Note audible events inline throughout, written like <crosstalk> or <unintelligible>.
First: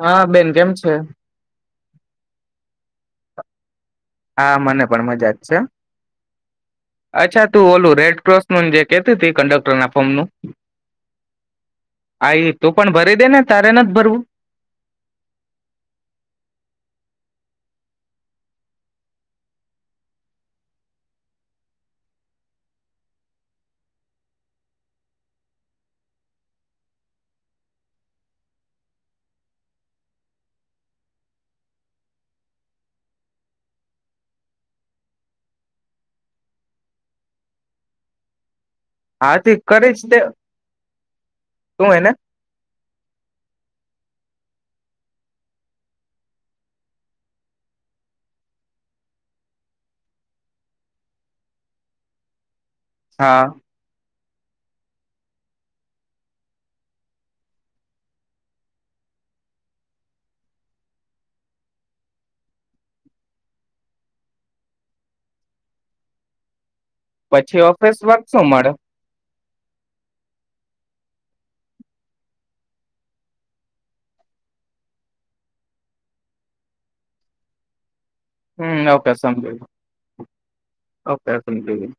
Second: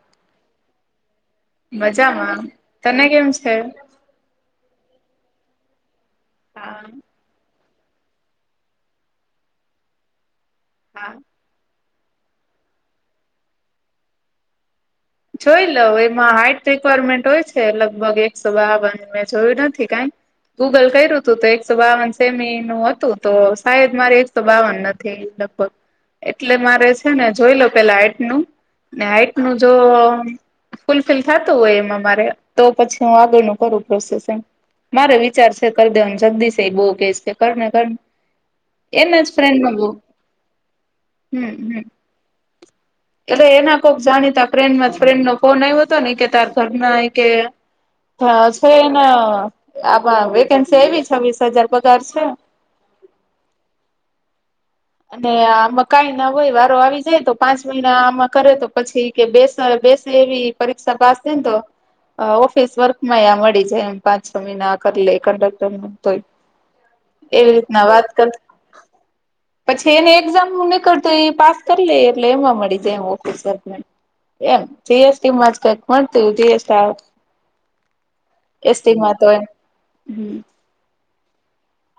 હા બેન કેમ છે છે મજામાં તને કેમ છે હા મને પણ મજા જ છે હા અચ્છા ું ઓલું રેડ ક્રોસ નું જે કતી ત કંડક્ટર ના ફોર્મ નું હા આઈ તું પણ ભરી દે ને તારે ન જ ભરવું જોઈ લઉ એમાં હાઈટ રિક્વાયરમેન્ટ હોય છે લગભગ એક સો બાવન મેં જોયું નથી કઈ ગૂગલ કર્યું હતું તો એક સો બાવન સેમી નું હતું તો સાાયદ મારે એક સો બાવન નથી લગભગ એટલે મારે છે ને જોઈ લઉ પેલા હાઈઇટ નું ને હાઈટ નું જો ફુલફિલ થતું હોય એમાં મારે તો પછી હું આગળનું કરું પ્રોસેસ મારે વિચાર છે કરી દે જગદીશ બો કેશ કે કરને કર હાથી કરી જ તે હમ હમ શું હય ને એટલે એના કોક જાણીતા ફન્ડમાં ફ્રેન્ડ નો ફોન આવ્યો હતો ને કે તાર ઘરના કે છે એના આમાં વેકેન્સી આવી છેસ હજાર પગાર છે હા અને આમાં કઈ ના હોય વારો આવી જાય તો પાંચ મહિના આમાં કરે તો પછી કે બે બેસે એવી પરીક્ષા પાસ થઈ ને તો ઓફિસ વર્ક માં મળી જાય એમ પાંચ છ મહિના કરી લે કંડક્ટર તોય એવી પછી રીતના ઓફિસ વાત વર્ક કર શો મળે પછી એની એક્ઝામ હું નીકળત એ પાસ કરી લઈ એટલે એમાં મળી જાયમ ઓફિસ વક એમ જીએસટીમાં જ કક મળતું હમ જીએટી ઓકે એમાં તો હોય સમજી હમ ઓકે ઓ <inaudible>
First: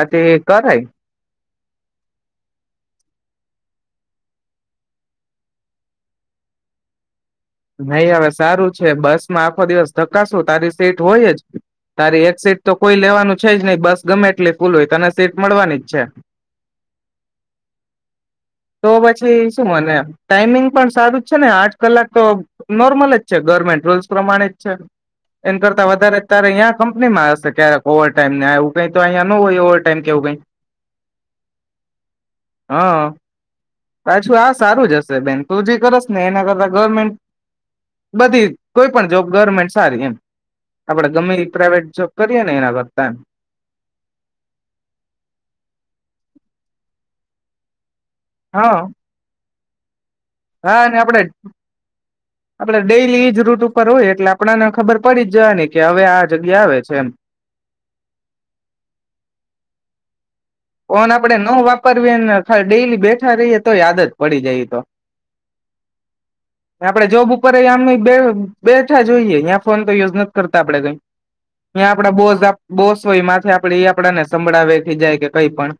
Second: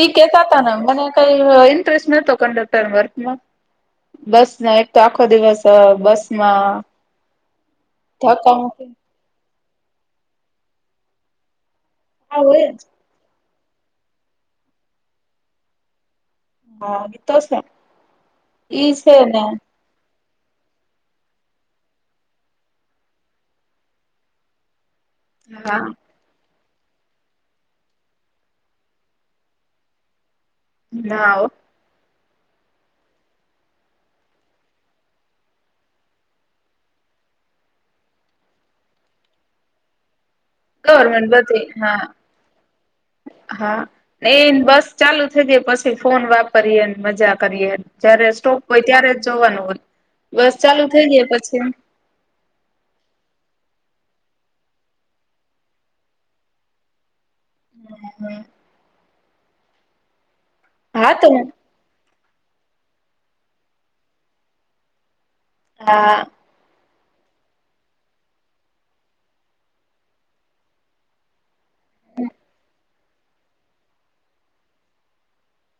ઈ કેતા તા ને મને કંઈ અ ઇન્ટરેસ્ટ નતો કંડક્ટર વર્કમાં બસને એક તો આખો દિવસ બસમાં નહીં હવે ધક્કા સારું છે મુકી બસમાં આખો દિવસ ધકાસું તારી સીટ હોય જ. તારી એક હા સીટ તો હોય જ કોઈ લેવાનું છે જ નહી બસ ગમે એટલી ફૂલ હોય તને સીટ મળવાની જ છે. હા ઈ તો સે તો ઈ સે પછી ને શું મને ટાઈમિંગ પણ સારું જ છે ને આઠ કલાક તો નોર્મલ જ છે. ગવર્મેન્ટ રુલ્સ પ્રમાણે જ છે. એન હા કરતાં વધારે તારે યા કંપનીમાં હશે ક્યારેક ઓવરટાઈમ ને એવું કાઈ તો અહીંયા ન હોય, ઓવરટાઈમ કે એવું કાઈ ના હો, હહ પાછું આ સારું જ હશે બેન તું જે કરશને એના કરતાં ગવર્મેન્ટ બધી કોઈ પણ જોબ ગવર્મેન્ટ સારી એમ આપડે ગવર્મેન્ટ ગમે એ બધી પ્રાઇવેટ જોબ કરીએ ને એના કરતા એમ હા હા એ બસ ચાલુ થઈ જાય પછી ફોન વાપરીએને મજા કરીએ ન જયારે સ્ટોપ હા હોય ત્યારે જ જોવાનું હોય. બસ ચાલુ હા ને થઈ આપણે ગઈ પછી આપણે ડેલી ઈ જ રૂટ ઉપ ર હોય એટલે આપણને ખબર પડી જ જવાની કે હવે આ જગ્યા આવે છે, એમ હમ્મ ફોન હા તો આપડે નો વાપર ઈ બેન ખાલી ડેઈલી બેઠા રહીએ તોય આદત પડી જાય ઈ તો હા ને આપણે જોબ ઉપર એ આમ બે બેઠા જ હોઇએ યા ફોન તો યુઝ નથી કરતા આપણેે કઈ ન્યા આપણા બોઝ આપ બોઝ હોય માથે આપણે ઈ આપણને સંભળાવે, ખીજાય કે કંઈ પણ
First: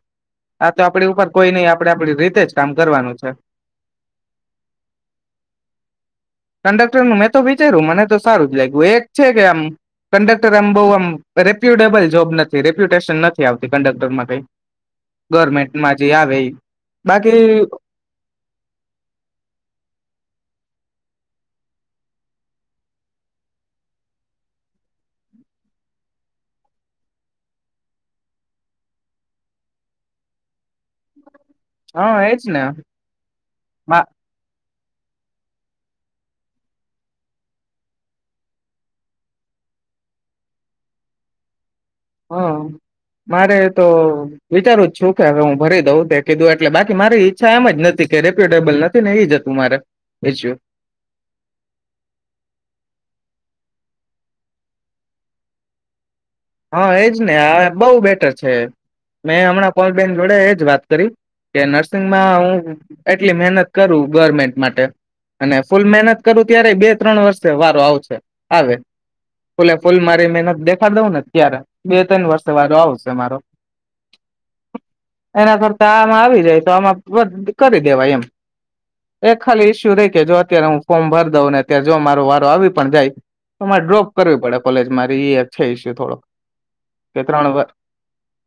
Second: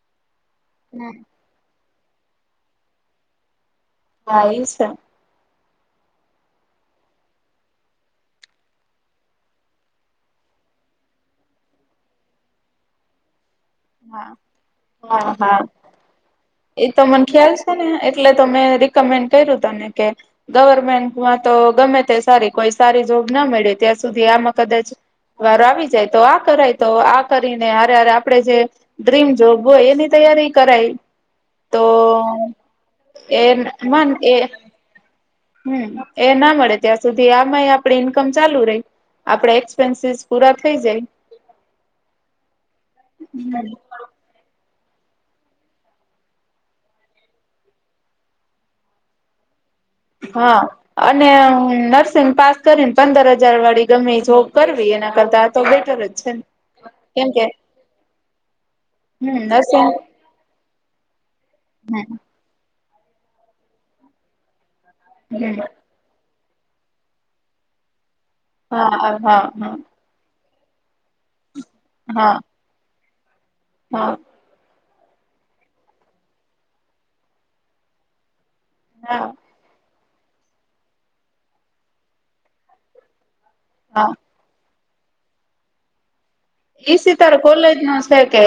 આ તો આપડી ઉપર કોઈ નઈ આપ આપણે આપણી રીતે જ કામ કરવાનું છે. હા એ છે કંડક્ટરનું મેં તો વિચાર્યું મને તો સારું જ લાગ્યું. એક છે કે આમ કંડક્ટર આમ બહુ આમ રેપ્યુટેબલ જોબ નથી રેપ્યુટેશન નથ થી આવતી હા કંડક્ટરમાં કંઇ હા હા એતો મને બાકી ખ્યાલ છે ને એટલે તો મેં રિકમેન્ડ કર્યું તને કે ગવર્મેન્ટમાં તો ગમે તે સારી કોઈ સારી જોબ ના મળે ત્યાં સુધી આમાં કદાચ વારો આવી જાય તો આ કરાય તો આ કરીને હારે હારે આપણે જે ડ્રીમ જોબ હોય એની તૈયારી કરાય. તો હા એજ ને એ હા મન એ હમ્મ, એ ના મળે ત્યાં સુધી આમાંય આપડે ઈન્કમ ચાલુ રયે. આપડા એક્સપેન્સીસ પૂરા થઈ જાય. હા. મારે તો વિચારવુ શું કે હવે હું ભરી દઉં તે કીધું એટલે. બાકી મારી ઈચ્છા એમ જ નથી કે રેપ્યુટેબલ નથી ને એઈ હતું મારે ઇસ્યુ હા અને નર્સિંગ પાસ કરીને પંદર હજ જાર વાળી ગમે જો કરવી એના કરતા તો બેટર જ છે ને હા એજ કેમ ને કે આ બઉ બેટર છે. હમ મેં હમણાં નર્સિંગ કોલ બેેન જોડે એજ વાત કરી કે હમ નર્સિંગમાં હું એટલી મહેનત કરું ગવર્મેન્ટ માટે અને હમ ફૂલ મહેનત કરું ત્યારે બે ત્રણ વર્ષે વારો આવશે આવે હા હા હા ફૂલે ફૂલ મારી મેનત દેખાડ દઉને ત્યારે, બે ત્રણ હા વર્ષ વાળો આવશે મારો હા. એના કરતા આમાં આવી જાય તો આમાં <unintelligible> કરી દેવાય એમ હા એ ખાલી ઈસુ રે કે જો અત્યારે હું ફોર્મ ભર દઉં ને અત્યારે જો મારો વારો આવી પણ જાય તો મારે ડ્રોપ હા કરવી પડે. કોલેજ મારી એછે ઈસુ થોડક ઈ સિતારો કોલેજ મા છે કે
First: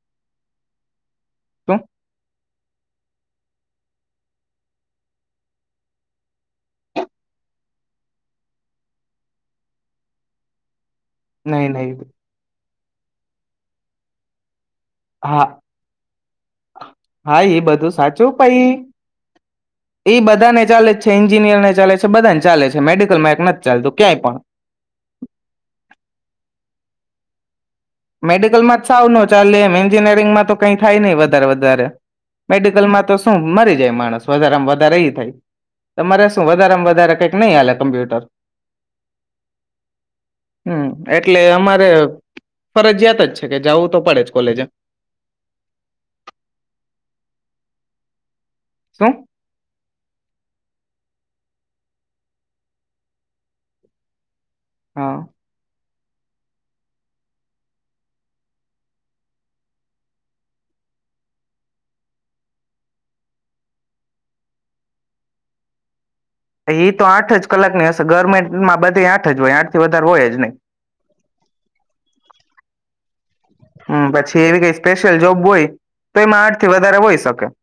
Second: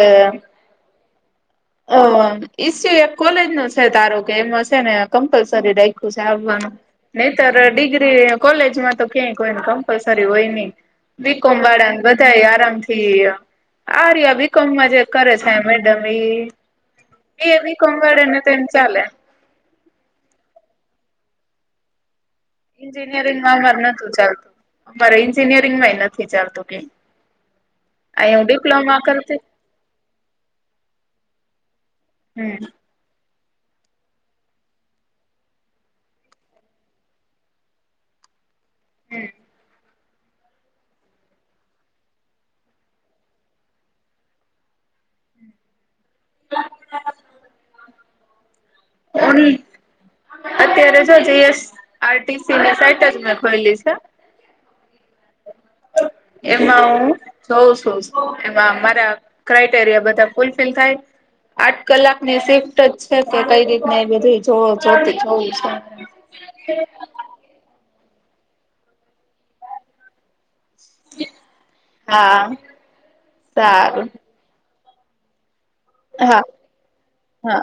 શું અહ ઇસ્યુ એક કોલેજનો છે તારો એમ હશે ને કમ્પલસરી રાખ્યું છે આવવાનું, નહીતર ડિગ્રી કોલેજમાં તો ક્યાંય કોઈને કમ્પલસરી હોય નહી બીકોમ નહી નહી વાળા ને બધા આરામ થ ઠી આ રહ્યા બી કમ માં જે કરે હા છે મેડમ ઇ હા. એ બધું સાચું પ ઇ ચાલે એ બધા ને ચાલે છે. એન્જિનિયર ને ચાલે છે. બધા એન્જિનિયરિંગમાં અમાર નથી ચાલતું. મારે એન્જિનિયરિંગ માં નથી ચાલતું કે અહી હું મેડિકલમાં જ ડિપ્લોમા સાવ ન કરતી ચાલે એમ એન્જિનિયરિંગમાં તો કઈ થાય નહી વધારે વધારે. હમ મેડિકલમાં તો શું મરી જાય માણસ. વધારેામાં વધારે ઈ થાય તમારે શું વધારેામાં વધારે કઈક નહી હાલે કમ્પ્યુટર. હમ્મ. હમ્મ. એટલે અમારે ફરજિયાત જ છે કે જવું તો પડે જ કોલેજ એમ. <inaudible> શું ઓની અત્યારેજ જ જે એસ આર ટી સી ની સાઈટ જ મેં ખોલી છે. હા. એમાં હું જોઉં છું. એમાં મારા ક્રાઈટેરિયા બધા ફુલફિલ થાય આઠ કલાકની સિફ્ટ જ છે કે કઈ રીત એ બધી જોતી જઉં છું. એ તો આઠ જ કલાક ને હશ સ ગવર્મેન્ટમાં બધી આઠ જ હોય આઠ થી વધારે હોય જ નહી. હા સારું. સ્પેશિલ જોબ બોય હા હા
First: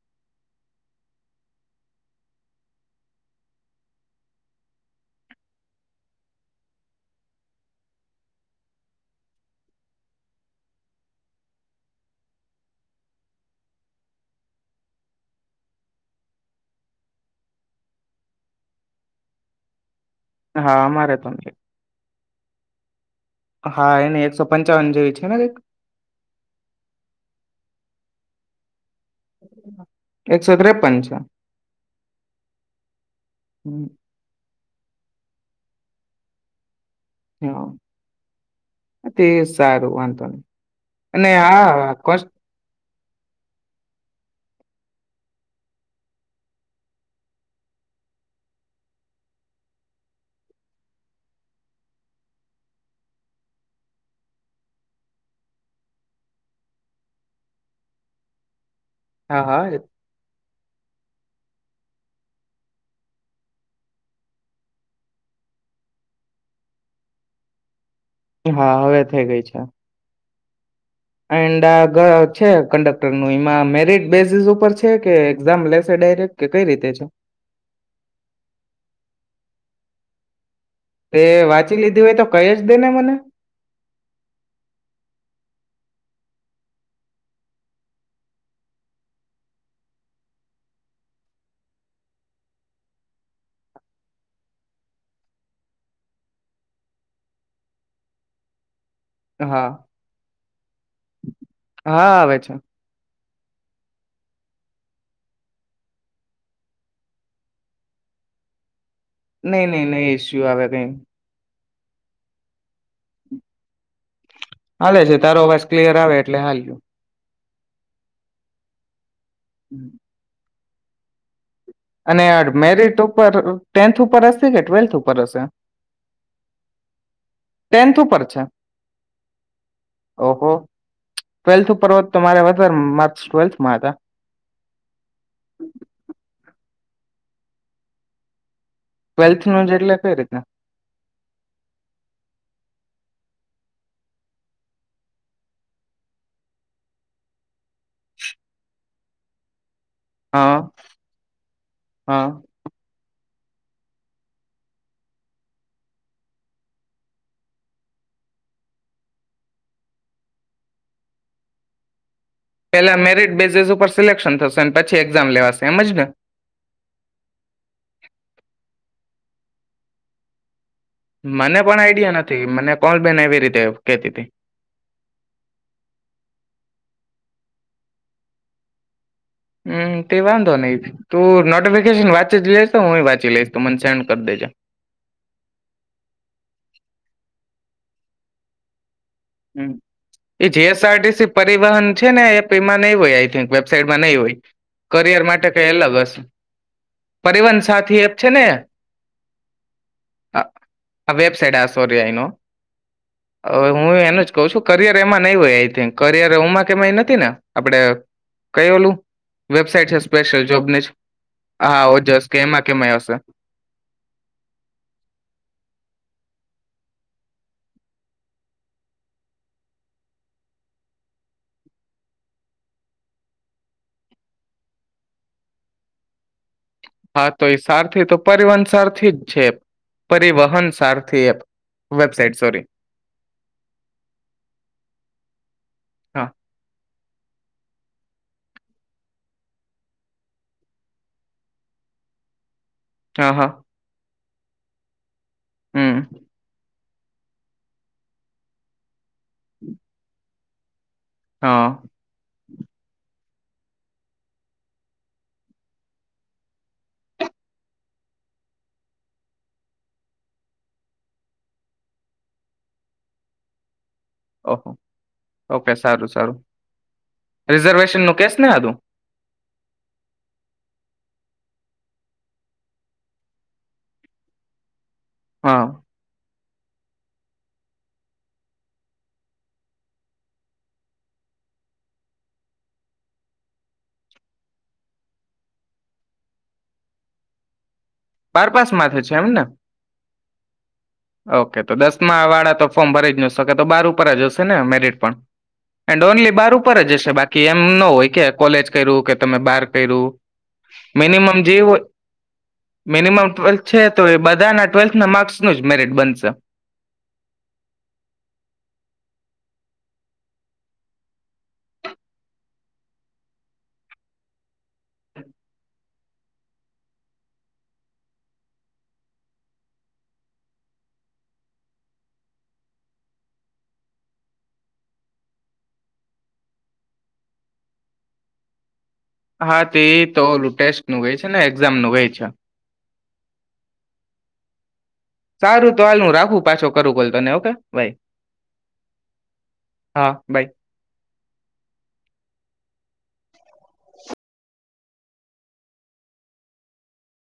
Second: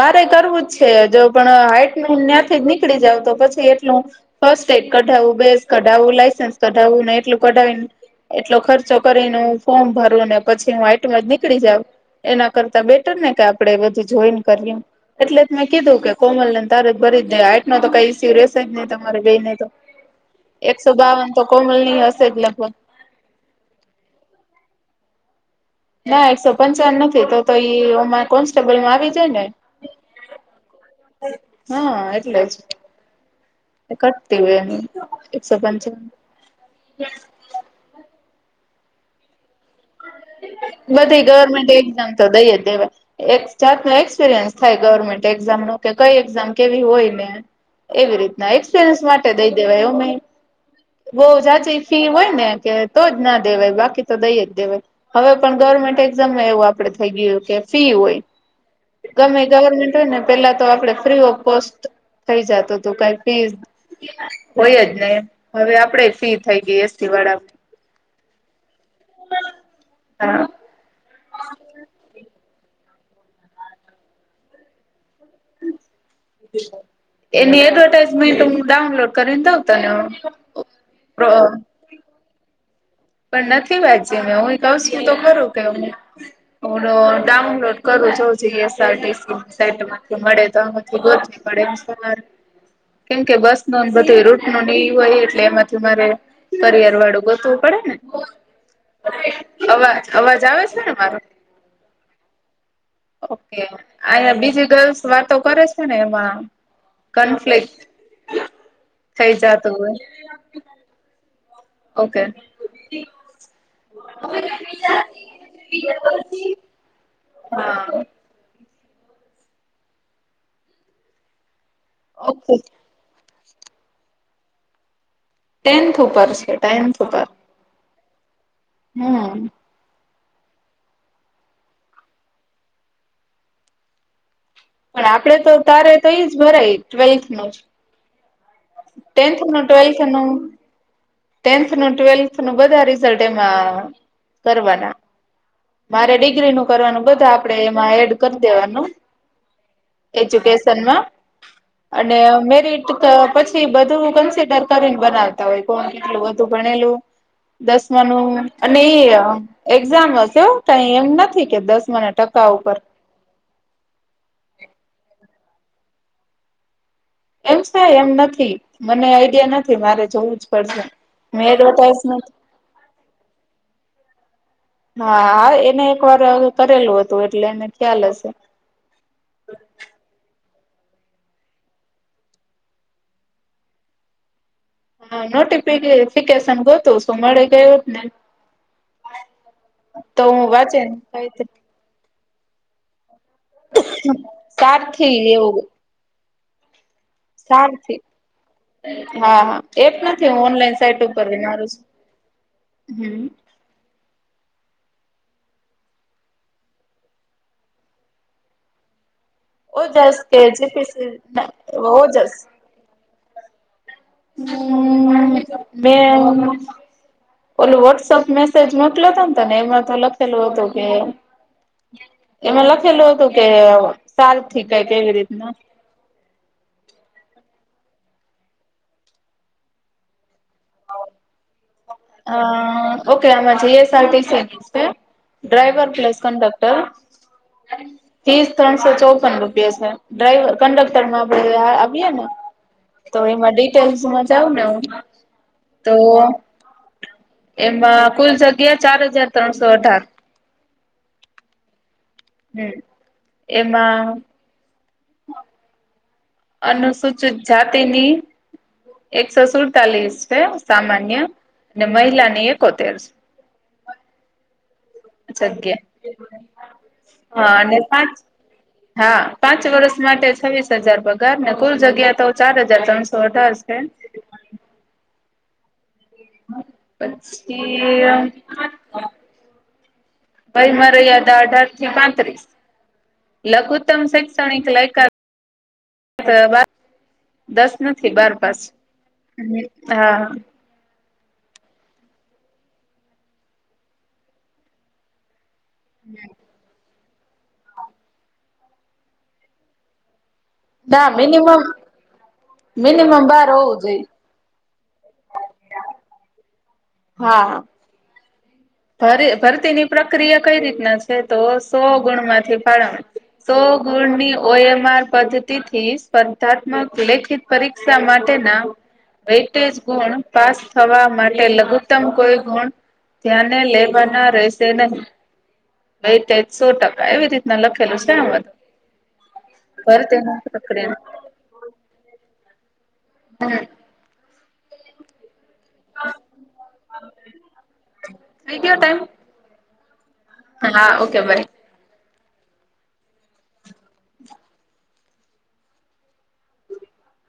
મારે કરવું જ છે જો પણ હાઈટ ન્યત ફી નીકળી જાવ તો પછી એટલું ફસ્ટ એડ કઢાવું બેઝ કઢાવું લાયસન્સ કઢાવું ને એટલું કઢાવીને એટલો ખર્ચો કરીને ફોર્મ ભરું ને પછી હું આઈટમાં જ નીકળી જઉ એના કરતા બેટર ને કે આપણેે બધું જોઈન ક. રી એટલે જ મેં કીધું કે કોમલને તારજ ભરી જ આઈટ ન તો કઈ સિરિયસ જ નહી તમારે બે ને તો. હા એકસો અમારે બાવન તો નહી. કોમલ ની હશે એટલે. વહ હા એને એકસો પંસોવન જેવી છે ને કઈક. ના એકસો પંચાન નથી તો તો ઈમાં કોન્સ્ટેબલમાં આવી જાએ ને. એકસો ત્રેપન છે હા એટલે જ એ કટતી હોય એનું. એકસો પંચાવન. હા તેસ બધી ગવમેન્ટ હા એક્ઝામ કોસ તો દઈએ દેવા. એક સ્ટાર્ટ નો એક્સપિરિયન્સ થાય ગવર્મેન્ટ એક્ઝામ નું કે કઈ એક્ઝામ કેવી હોય ને એવી રીતના એક્સપિરિયન્સ માટે દઈ દેવાય અમે બહુ જાચી ફી હોય ને કે તો જ ના દેવાય બાકી તો દઈએ દેવાય. હવે પણ ગવર્મેન્ટ એક્ઝામમાં એવું આપડે થઈ ગયું કે ફી હોય. ગમે હા હા ગવર્મેન્ટ હોય ને પેલા તો આપણે ફ્રી ઓફ કોસ્ટ થઈ જતો તો કઈ ફીસ હોય જ નહી હવે આપણેે ફી થઈ ગઈ એસ સી વાળા ઓની. હા હવે થઇ ગઈ છે. હા. એન્ડ આગત છે કન્ડક્ટર નું એમાં મેરિટ બેસેસ ઉપર છે કે એક્ઝામ લેસ એની એડવર્ટાઈઝમેન્ટ હું ડાઉનલોડ કરીને દઉં તને હો. <inaudible> એ વાંચી લીધી હોય તો કઈ અજ પણ નથી વાચ્યું મે હું કશું તો ખરું કે હું હું ડો ડાઉનલોડ કરું જો જે એસ આર ટી સી સાઈટમાંથી મળે તો આમાંથી ગોતવી પડેરે કેમકે બસ નો બધ રૂટ નો ન હોય એટલે એમાંથી મારે કરિયર વાળું ગોતવું પડે ને? હા <inaudible> અવાજ અવાજ આવે છે ને મારો હા આવે છે ઓકે અયા બીજી દસ વાતો કરે છે ને એમાં કન્ફ્લિક નહી નહી નહી એસ્યુ આવે કઈ ઓકે હ હાલે છે તારો અવાજ ક્લિયર આવે એટલે હાલયો હા હમ ઓકે અનેડમેરીટ ઉપ ટેન્થ ઉપર હશે કે ટ્વેલ્થ ઉપર હશે ટેન્થ ઉપર છે ટેન્થ ઉપર પર છે હમ ઓહો ટ્વેલ્થ ઉપર હો તો મારે વધારે માર્ચ ટ્વેલ્થમાં હતા પણ આપડે તો તારે તો એજ ભરાય ટ્વેલ્થ ન ટેન્થ ટ્વેલ્થ નું જ એટલે ટ્વેલ્થ કઈ નું રીતના ટેન્થ નું ટ્વેલ્થ નું બધા ર કરવાના મારે ડિગ્રી નું કરવાનું બધું આપડે એમાં એડ કરી દેવાનું હા એજ્યુકેશનમાં અને હા મેરિટ તો પછી બધું કન્સિડર કરીને બનાવતા હોય કોણ કેટલું બધું ભણેલું દસમા નું અને એ એક્ઝામ હશે કઈ એમ નથી કે દસમા ના ટ પેલા મેરીિટ બેઝિસ ઉપર સિલેક્શન થશે પછી એક્ઝામ લેવાશે તેમજ ને એમ થ એમ નથી મને આઈડિયા નથી મારે જોવું જ મને પણ આઈડિયા નથી મને કોલ બેન એવી રીતે કેતી હતી હાા એને એક વાર હ કરેલું હતું તો એટલે એને ખ્યાલ હશે હમ તે વાંધો નહીિ તું નોટિફિકેશન વાંચી જ લઈસ હું વાંચી લઈશ મને સેન્ડ કરી દેજે હા નોટિફફિકેશન ગતું શું મળી ગયું ને હ તો હું એ વાંચે જેએસઆરટીસી પરિવહન છે ને પેમામાં ન હોય આ વેબસાાઈટમાં નહી હોય સારથી કરિયર માટે એવું કઈ અલગ હશે પરિવહન હા સાથી એપ છે ને હા એપ નથી ઓનલાઈન સાઈટ આ ઉપર વેબસાઇટ આ મારું સોરી આઈનો હમ ક છું કરિયર એમાં નહી હોય આઈ થિક કરિયર હમાં કેય નથી ને આપડે કય ઓલું વેબસાાઈટ છે ઓજસ કે સ્પેશિયલ જોબની જ જીપીસી હા ઓ જસ કે એમાં કેમય હશે મે ઓલું વોટ્સપ મેસેજ મોકલ હતો ને તોને એમાં તો લખેલું હતું કે એમાં લખેલું હતું કે સારથી કઈ કેવી રીતના હા તો એ સારથી તો પરિવહન સારથી જ છે પરિવહન સારથી એ અ ઓકે આમાં જીએસઆરટી છે ડ્રાઈવર પ્લસ હા કન્ડક્ટર ત્રીસ ત્રણસો ચોપન રૂપિયા છે ડ્રાઈવર કંડક્ટરમાં આપણે આપીએ ને. તો હા હા એમાં ડિટેલ્સ જાઉને હું. હમ તો એમાં કુલ જગ્યા ચાર હજાર ત્રણસો અઢાર. હા. હમ, એમાં અનુસૂચિત જાતિની એકસો સુડતાલીસ છે સામાન્ય અને મહિલાની એકોતેર છે. ઓહો. ઓકે સારું જગ્યા. સારું હા અને રિઝર્વેશન પાંચ નું કેસ ને હતું હા, પાંચ વર્ષ માટે છવ્વીસ દસ હજાર પગારને કુલ જગ્યા તો ચાર હજાર ત્રણસો અઠાર છે. હા. પછી ભાઈ વય મર્યાદા છે અઢાર થી પાંત્રીસ લઘુતમ શૈક્ષણિક લાયકાત દસ નથી બાર પાસ માથે છે એમ ને હા. ઓકે, તો દસમા વાળા તો ફોર્મ ભરી જ ન શકે તો બાર ઉપર જશે ને મેરિટ પણ એન્ડ ઓનલી બાર ઉપર જસ્ટ બાકી એમ ન હોય કે કોલેજ કર્યું કે તમે બાર કર્યું. મિનિમમ જે હોય, મિનિમમ બાર ટવે હોવું છે તો જોઈએ એ બધા ટ્વેલ્થ ના માર્ક્સ મેરિટ બનશે. હા. ભરતીની પ્રક્રિયા કઈ રીતના છે, તો સો ગુણમાંથી ફળ સો ગુણની ઓએમ આર પદ્ધતિથી સ્પર્ધાત્મક લેખિત પરીક્ષા માટેના વટેજ ગુણ પાસ થવા માટે લઘુત્તમ કોઈ ગુણ ધ્યાન ને લેવાના રહેશે નહી. ભાઈ સો ટકા એવી રીતના લખેલું છે. આમાતો હા, તે તો ઓલું ટેસ્ટનું ગઈ છે ને એક્ઝામ નું ગઈ છે. હમ. સારું તો હાલનું રાખું પાછો કરું બલ તને ઓકે ભાઈ. થઈ ગયો ટાઈમ હા, ઓકે વરી